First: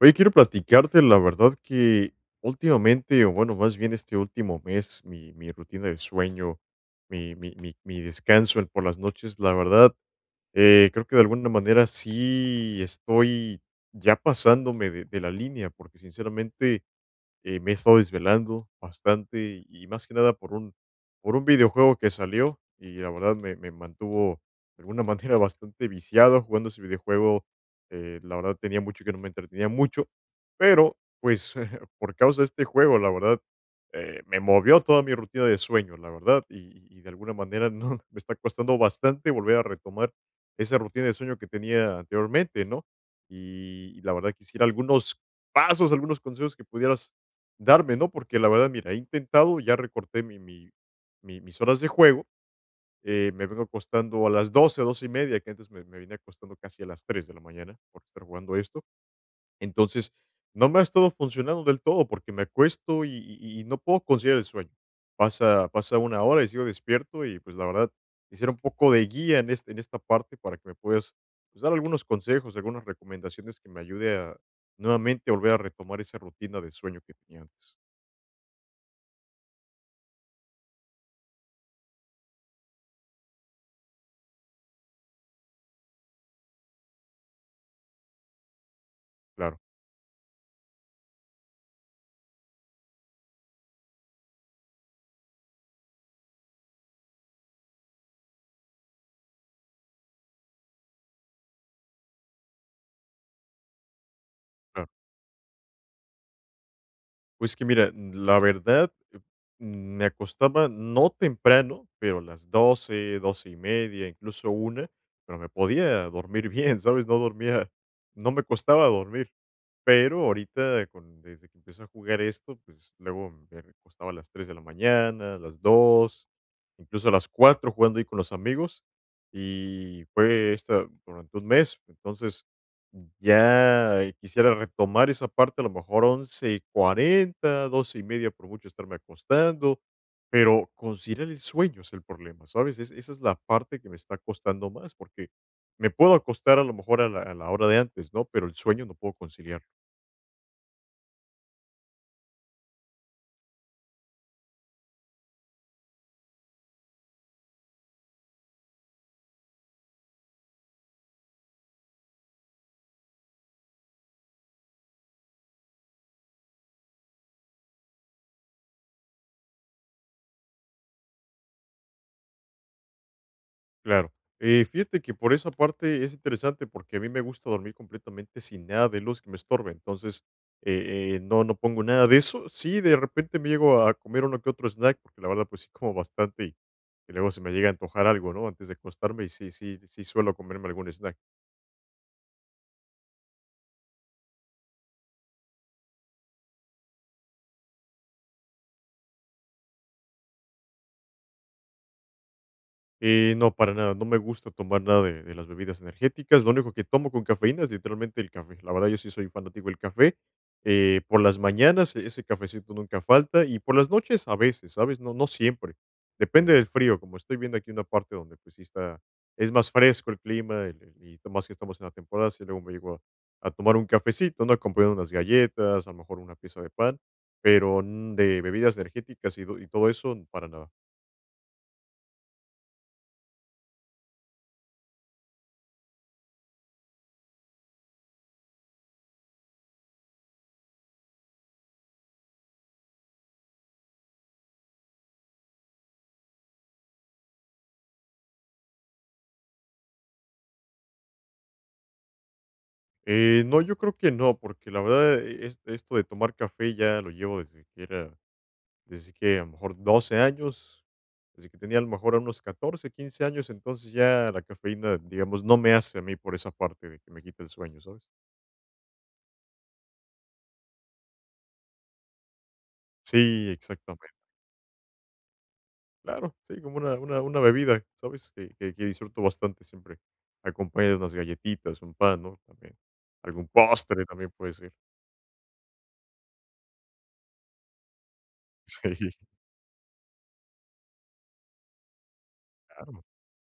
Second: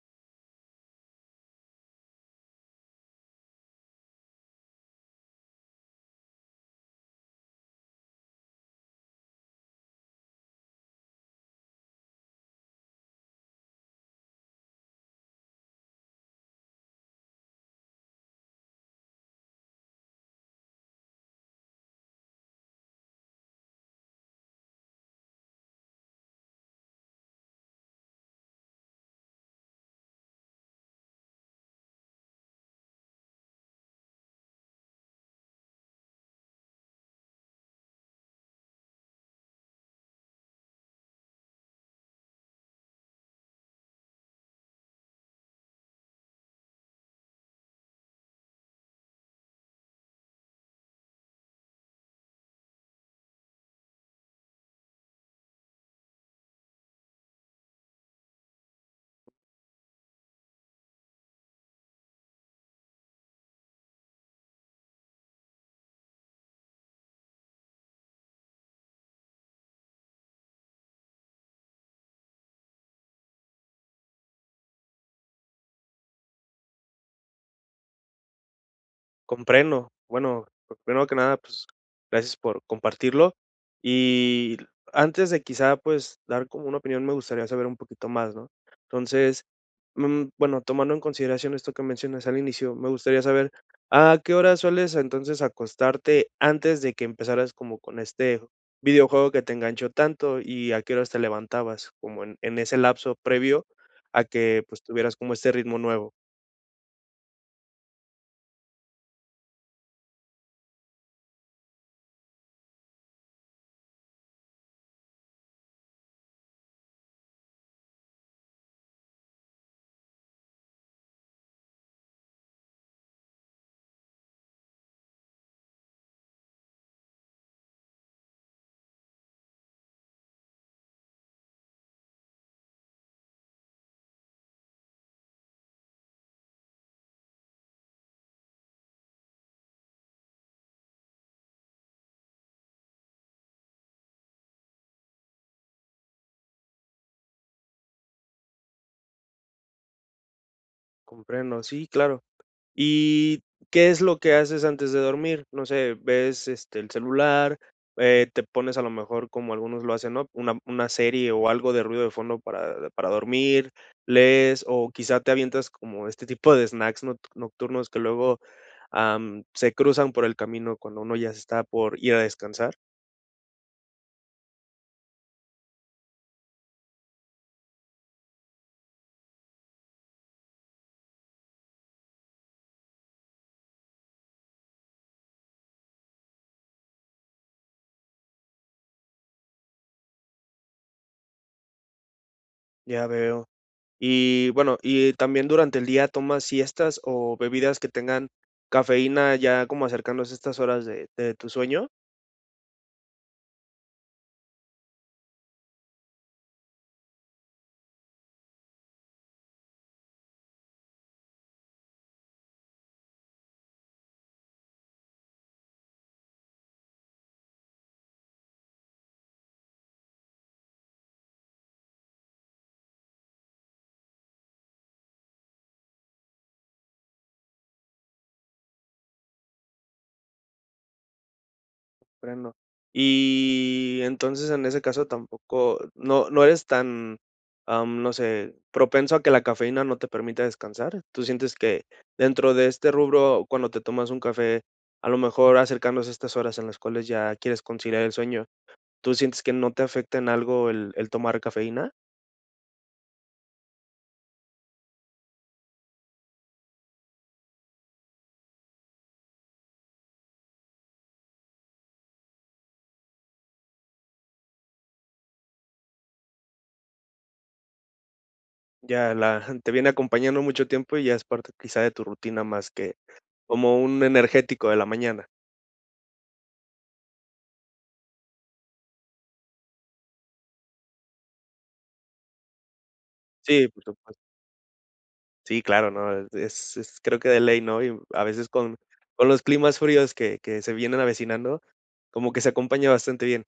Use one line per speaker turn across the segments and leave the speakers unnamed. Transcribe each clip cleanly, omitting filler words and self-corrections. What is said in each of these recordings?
Oye, quiero platicarte, la verdad que últimamente, o bueno, más bien este último mes, mi rutina de sueño, mi por las noches, la verdad, creo que de alguna manera sí estoy ya pasándome de la línea, porque sinceramente me he estado desvelando bastante y más que nada por un videojuego que salió y la verdad me mantuvo de alguna manera bastante viciado jugando ese videojuego. Eh, la verdad tenía mucho que no me entretenía mucho, pero pues por causa de este juego, la verdad, me movió toda mi rutina de sueño, la verdad, y de alguna manera no, me está costando bastante volver a retomar esa rutina de sueño que tenía anteriormente, ¿no? Y la verdad quisiera algunos pasos, algunos consejos que pudieras darme, ¿no? Porque la verdad, mira, he intentado, ya recorté mis horas de juego, me vengo acostando a las 12, 12 y media, que antes me venía acostando casi a las 3 de la mañana por estar jugando esto. Entonces, no me ha estado funcionando del todo porque me acuesto y no puedo conciliar el sueño. Pasa una hora y sigo despierto y pues la verdad, quisiera un poco de guía en, este, en esta parte para que me puedas pues, dar algunos consejos, algunas recomendaciones que me ayude a nuevamente volver a retomar esa rutina de sueño que tenía antes.
Comprendo. Bueno, primero que nada, pues, gracias por compartirlo. Y antes de quizá, pues, dar como una opinión, me gustaría saber un poquito más, ¿no? Entonces,
Claro.
bueno, tomando en consideración esto que mencionas al inicio, me gustaría saber, ¿a qué hora sueles entonces acostarte antes de que empezaras como con este videojuego que te enganchó tanto y a qué horas te levantabas, como en ese lapso previo a que, pues,
Claro.
tuvieras como este ritmo nuevo?
Pues que mira, la verdad, me acostaba no temprano, pero a las 12, 12 y media, incluso una, pero me podía dormir bien, ¿sabes? No dormía, no me costaba dormir. Pero ahorita, desde que empecé a jugar esto, pues luego me costaba a las 3 de la mañana, a las 2, incluso a las 4 jugando ahí con los amigos. Y fue esta durante un mes. Entonces, ya quisiera retomar esa parte, a lo mejor once y cuarenta doce y media por mucho estarme acostando, pero conciliar el sueño es el problema, ¿sabes? Es esa es la parte que me está costando más, porque me puedo acostar a lo mejor a la hora de antes, ¿no? Pero el sueño no puedo conciliar.
Comprendo, sí, claro. ¿Y qué es lo que haces antes de dormir? No sé, ves, este, el celular, te pones a lo mejor como algunos lo hacen, ¿no? Una serie o algo de ruido de fondo para dormir, lees o quizá te avientas como este tipo de snacks nocturnos que luego, se cruzan por el camino cuando uno ya se está por ir a descansar.
Claro. Fíjate que por esa parte es interesante porque a mí me gusta dormir completamente sin nada de luz que me estorbe. Entonces, no, no pongo nada de eso. Sí, de repente me llego a comer uno que otro snack, porque la verdad, pues sí como bastante y luego se me llega a antojar algo, ¿no? Antes de acostarme y sí suelo comerme algún snack.
Ya veo. Y bueno, y también durante el día tomas siestas o bebidas que tengan cafeína ya como acercándose a estas horas de tu sueño.
No, para nada, no me gusta tomar nada de las bebidas energéticas. Lo único que tomo con cafeína es literalmente el café. La verdad, yo sí soy fanático del café. Por las mañanas, ese cafecito nunca falta y por las noches a veces, ¿sabes? No, no siempre. Depende del frío, como estoy viendo aquí una parte donde pues sí está, es más fresco el clima y más que estamos en la temporada, sí luego a tomar un cafecito, ¿no? Acompañado de unas galletas, a lo mejor una pieza de pan, pero mm, de bebidas energéticas y todo eso, para nada.
Comprendo. Y entonces en ese caso tampoco, no, no eres tan, no sé, propenso a que la cafeína no te permita descansar. ¿Tú sientes que dentro de este rubro, cuando te tomas un café, a lo mejor acercándose a estas horas en las cuales ya quieres conciliar el sueño, tú sientes que no te afecta en algo el tomar cafeína?
No, yo creo que no, porque la verdad, esto de tomar café ya lo llevo desde que era, desde que a lo mejor 12 años, desde que tenía a lo mejor unos 14 15 años, entonces ya la cafeína, digamos, no me hace a mí por esa parte de que me quita el sueño, ¿sabes?
Ya la, te viene acompañando mucho tiempo y ya es parte quizá de tu rutina más que
Sí,
como un
exactamente.
energético de la mañana.
Claro, sí, como una bebida, ¿sabes? Que disfruto bastante siempre. Acompaña de unas galletitas, un pan, ¿no? También. Algún
Sí, por
postre
supuesto.
también puede ser.
Sí, claro, no, es creo que de ley, ¿no? Y a veces con
Sí,
con los climas fríos que se vienen avecinando, como que se acompaña
claro.
bastante bien.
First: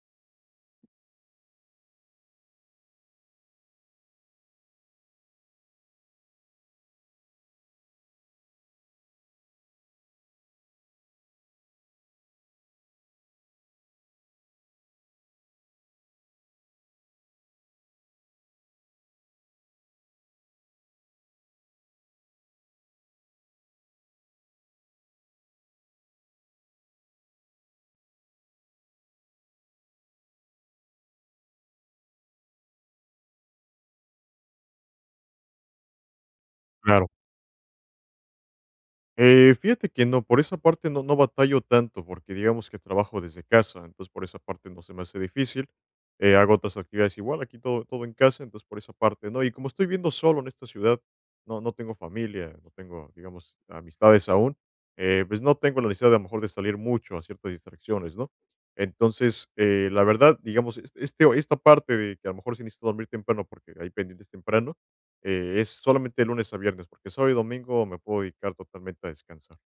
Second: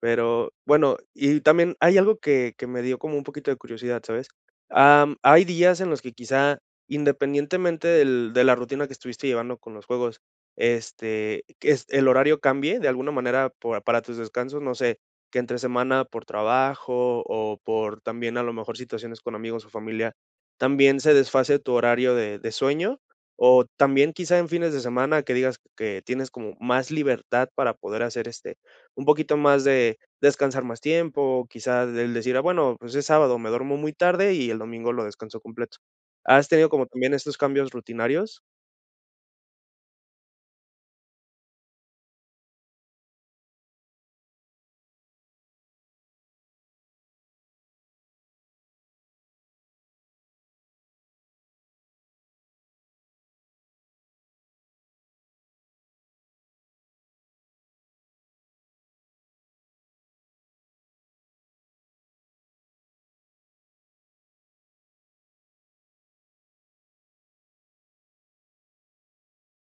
Pero bueno, y también hay algo que me dio como un poquito de curiosidad, ¿sabes? Hay días en los que quizá, independientemente del de la rutina que estuviste llevando con los juegos, este, que es el horario cambie de alguna manera por para tus descansos, no sé, que entre semana por trabajo o por también a lo mejor situaciones con amigos o familia, ¿también se desfase tu horario de sueño? O también quizá en fines de semana que digas que tienes como más libertad para poder hacer, este, un poquito más de descansar más tiempo, quizás el decir: "Ah, bueno, pues es sábado, me duermo muy tarde y el domingo lo descanso completo". ¿Has tenido como
Claro.
también estos cambios rutinarios?
Fíjate que no, por esa parte no, no batallo tanto, porque digamos que trabajo desde casa, entonces por esa parte no se me hace difícil. Hago otras actividades igual, aquí todo, todo en casa, entonces por esa parte no. Y como estoy viviendo solo en esta ciudad, no, no tengo familia, no tengo, digamos, amistades aún, pues no tengo la necesidad de a lo mejor de salir mucho a ciertas distracciones, ¿no? Entonces, la verdad, digamos, este, esta parte de que a lo mejor sí necesito dormir temprano porque hay pendientes temprano es solamente de lunes a viernes, porque sábado y domingo me puedo dedicar totalmente a descansar.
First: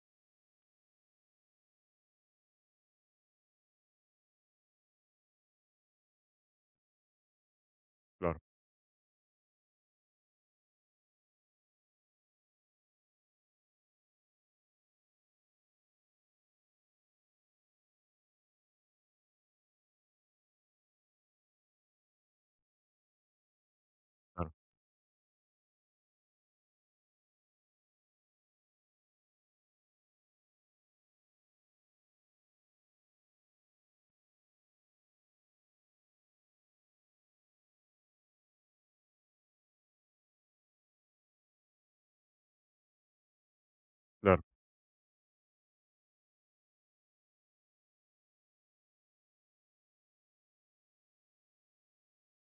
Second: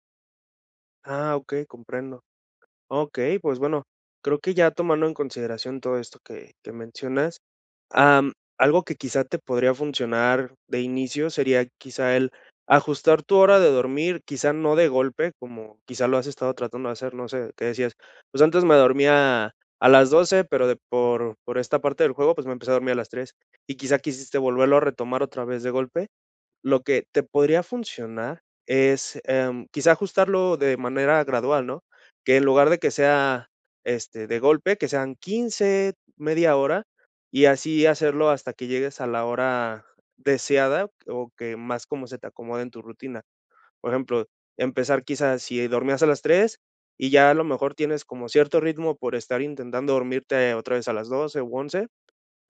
Ah, okey, comprendo. Okey, pues bueno, creo que ya tomando en consideración todo esto que mencionas. Am,
Claro,
Algo que quizá te podría funcionar de inicio sería quizá el ajustar tu hora de dormir, quizá no de golpe, como quizá lo has estado tratando de hacer, no sé, que decías, pues antes me dormía a las 12 pero de por esta parte del juego, pues me empecé a dormir a las 3 y quizá quisiste
claro,
volverlo a retomar otra vez de golpe, lo que te podría funcionar es, quizá ajustarlo de manera gradual, ¿no? Que en lugar de que sea, este, de golpe, que sean 15, media hora, y así hacerlo hasta que llegues a la hora deseada o que más como se te acomode en tu rutina. Por ejemplo,
claro.
empezar quizás si dormías a las 3 y ya a lo mejor tienes como cierto ritmo por estar intentando dormirte otra vez a las 12, u 11.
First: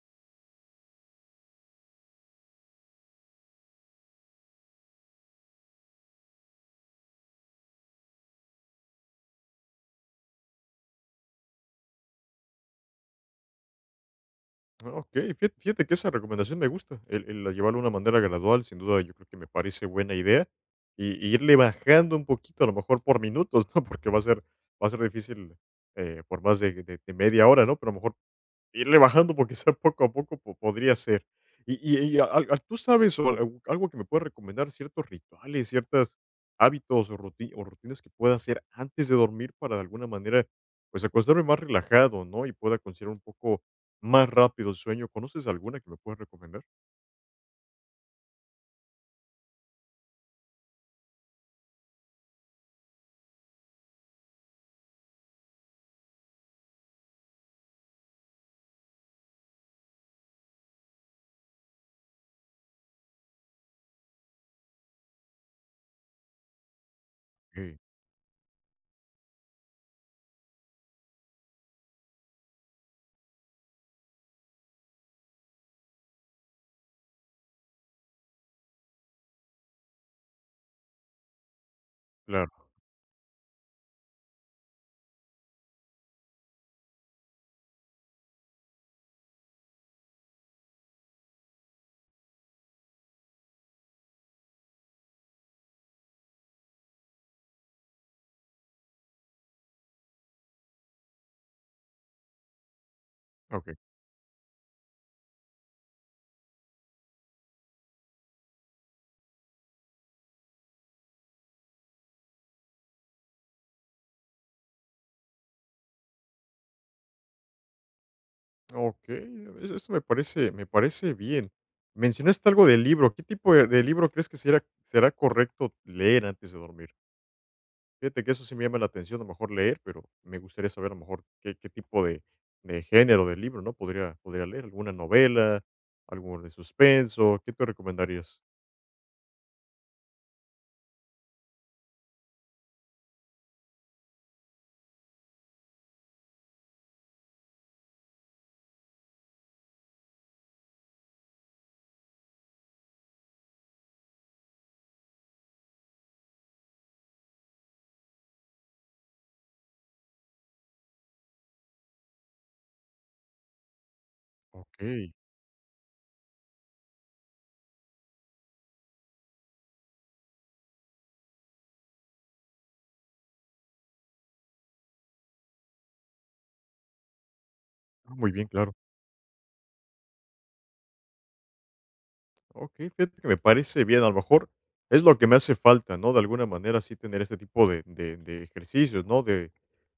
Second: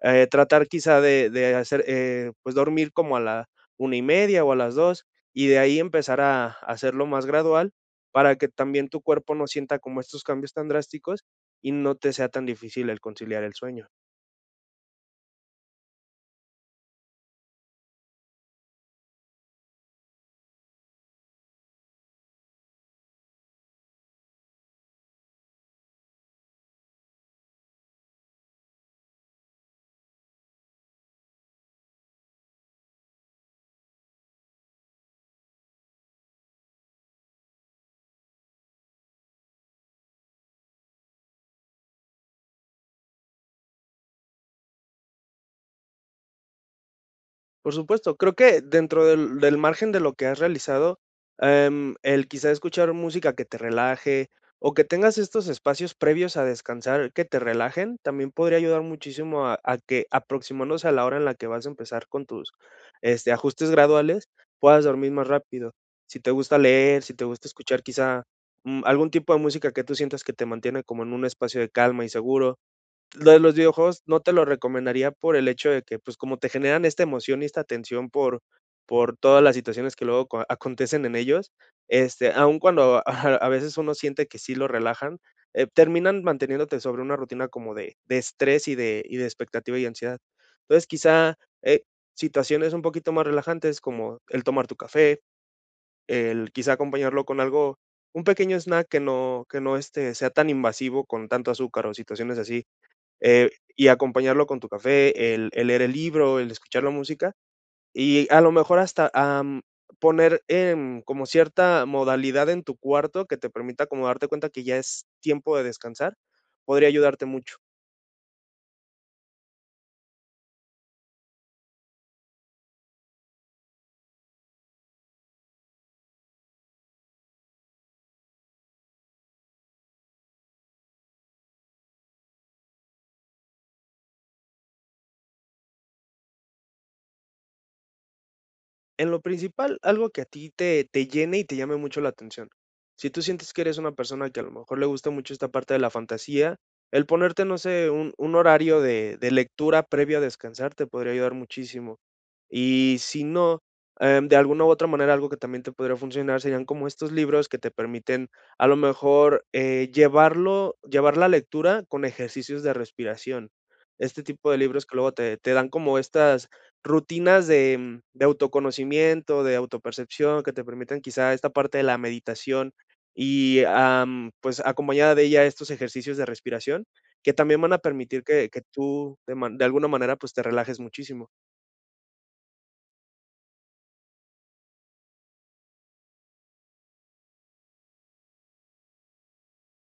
Tratar quizá de hacer, pues, dormir como a la 1:30 o a las 2 y de ahí empezar a hacerlo más gradual, para que también tu cuerpo no sienta como estos cambios tan drásticos, y no te sea tan difícil el conciliar el sueño.
Ah, okey, fíjate que esa recomendación me gusta, el llevarlo de una manera gradual, sin duda, yo creo que me parece buena idea, y irle bajando un poquito, a lo mejor por minutos, ¿no? Porque va a ser difícil, por más de media hora, ¿no? Pero a lo mejor irle bajando, porque sea poco a poco po podría ser. Y al al ¿Tú sabes o algo que me puedas recomendar, ciertos rituales, ciertas hábitos o rutinas que pueda hacer antes de dormir para, de alguna manera, pues, acostarme más relajado, ¿no? Y pueda conciliar un poco más rápido el sueño, ¿conoces alguna que me puedas recomendar?
Por supuesto, creo que dentro del margen de lo que has realizado, el quizá escuchar música que te relaje o que tengas estos espacios previos a descansar que te relajen, también podría ayudar muchísimo a que aproximándose a la hora en la que vas a empezar con tus, este, ajustes graduales, puedas dormir más rápido. Si te gusta leer, si te gusta
Okey,
escuchar quizá, algún tipo de música que tú sientas que te mantiene como en un espacio de calma y seguro. Lo de los videojuegos no te lo recomendaría por el hecho de que, pues, como te generan esta emoción y esta tensión por todas las situaciones que luego acontecen en ellos, este, aun
claro,
cuando a veces uno siente que sí lo relajan, terminan manteniéndote sobre una rutina como de estrés y de expectativa y ansiedad. Entonces, quizá, eh, situaciones un poquito más relajantes, como el tomar tu café, el quizá acompañarlo con algo, un pequeño snack que no, este, sea tan invasivo con tanto azúcar o situaciones así, eh,
okey.
y acompañarlo con tu café, el leer el libro, el escuchar la música, y a lo mejor hasta, poner, como cierta modalidad en tu cuarto que te permita como darte cuenta que ya es tiempo de descansar, podría ayudarte mucho.
Okey, es eso me parece bien. Mencionaste algo del libro, ¿qué tipo de libro crees que será correcto leer antes de dormir? Fíjate que eso sí me llama la atención, a lo mejor leer, pero me gustaría saber a lo mejor qué tipo de género de libro, ¿no? Podría leer alguna novela, algo de suspenso, ¿qué te recomendarías?
En lo principal, algo que a ti te llene y te llame mucho la atención. Si tú sientes que eres una persona que a lo mejor le gusta mucho esta parte de la fantasía, el ponerte, no sé, un horario de lectura previo a descansar te podría ayudar muchísimo. Y si no, de alguna u otra manera, algo que también te podría funcionar serían como estos libros que te permiten, a lo mejor, llevar la lectura con ejercicios de respiración. Este tipo de
Ok,
libros que luego te dan como estas rutinas de, de autoconocimiento, de autopercepción, que te permitan quizá esta parte de la meditación y, pues, acompañada de ella estos ejercicios de respiración, que también van a
ah,
permitir
muy bien,
que
claro.
tú de alguna manera, pues, te relajes muchísimo.
Ok, fíjate que me parece bien, a lo mejor es lo que me hace falta, ¿no? De alguna manera sí tener este tipo de ejercicios, ¿no?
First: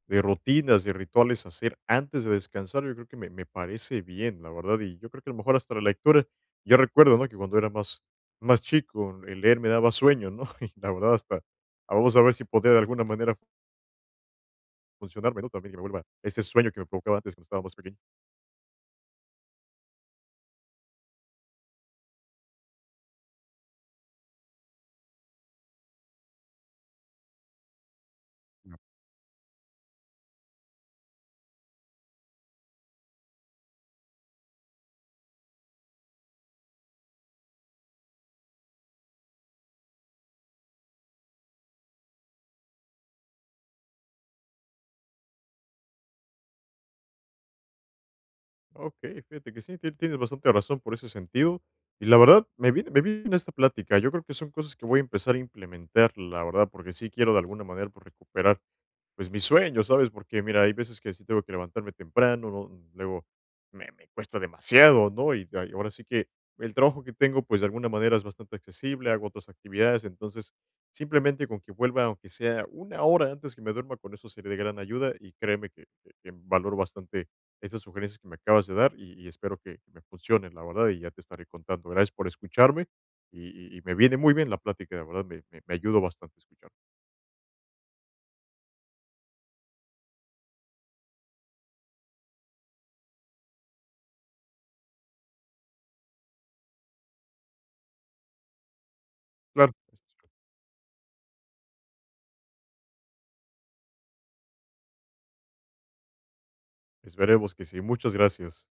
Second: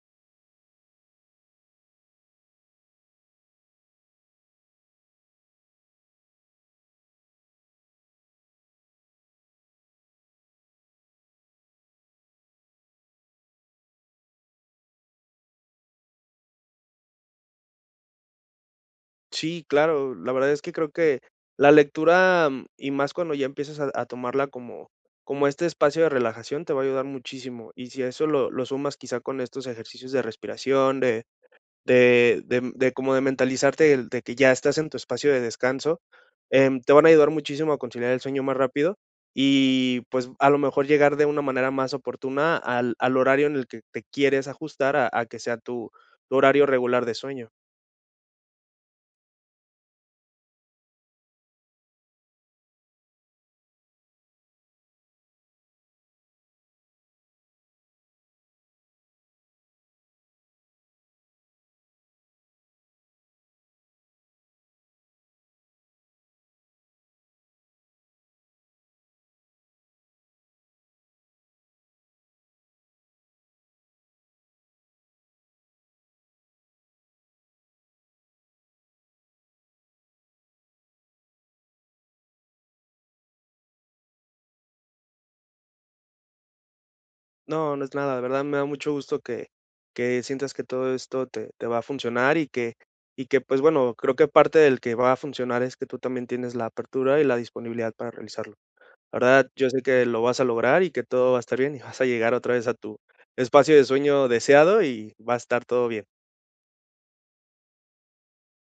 De rutinas, de rituales a hacer antes de descansar, yo creo que me parece bien, la verdad, y yo creo que a lo mejor hasta la lectura, yo recuerdo, ¿no? Que cuando era más, más chico, el leer me daba sueño, ¿no? Y la verdad hasta, ah, vamos a ver si podría de alguna manera funcionarme, ¿no? También que me vuelva ese sueño que me provocaba antes cuando estaba más pequeño.
Sí, claro, la verdad es que creo que la lectura, y más cuando ya empiezas a tomarla como este espacio de relajación, te va a ayudar muchísimo. Y si a eso lo sumas quizá con estos ejercicios de respiración, de mentalizarte de, que ya estás en tu espacio de descanso, te van a ayudar muchísimo a conciliar el sueño más rápido y pues a lo mejor llegar de una manera más oportuna al horario en el que te quieres ajustar a que sea tu horario regular de sueño.
Ok, fíjate que sí, tienes bastante razón por ese sentido. Y la verdad, me viene esta plática. Yo creo que son cosas que voy a empezar a implementar, la verdad, porque sí quiero de alguna manera pues, recuperar pues, mi sueño, ¿sabes? Porque, mira, hay veces que sí tengo que levantarme temprano, ¿no? Mm, luego me cuesta demasiado, ¿no? Y ay, ahora sí que el trabajo que tengo, pues, de alguna manera es bastante accesible, hago otras actividades, entonces, simplemente con que vuelva, aunque sea una hora antes que me duerma, con eso sería de gran ayuda, y créeme que valoro bastante estas sugerencias que me acabas de dar, y espero que me funcionen, la verdad, y ya te estaré contando. Gracias por escucharme, y me viene muy bien la plática, de verdad, me ayudó bastante escuchar.
No, no es nada, de verdad me da mucho gusto que sientas que todo esto te va a funcionar y que pues bueno, creo que parte del que va a funcionar es que tú también tienes la apertura y la disponibilidad para realizarlo. La verdad, yo
Claro.
sé que lo vas a lograr y que todo va a estar bien y vas a llegar otra vez a tu espacio de sueño deseado y va a estar todo bien.
Esperemos que sí. Muchas gracias.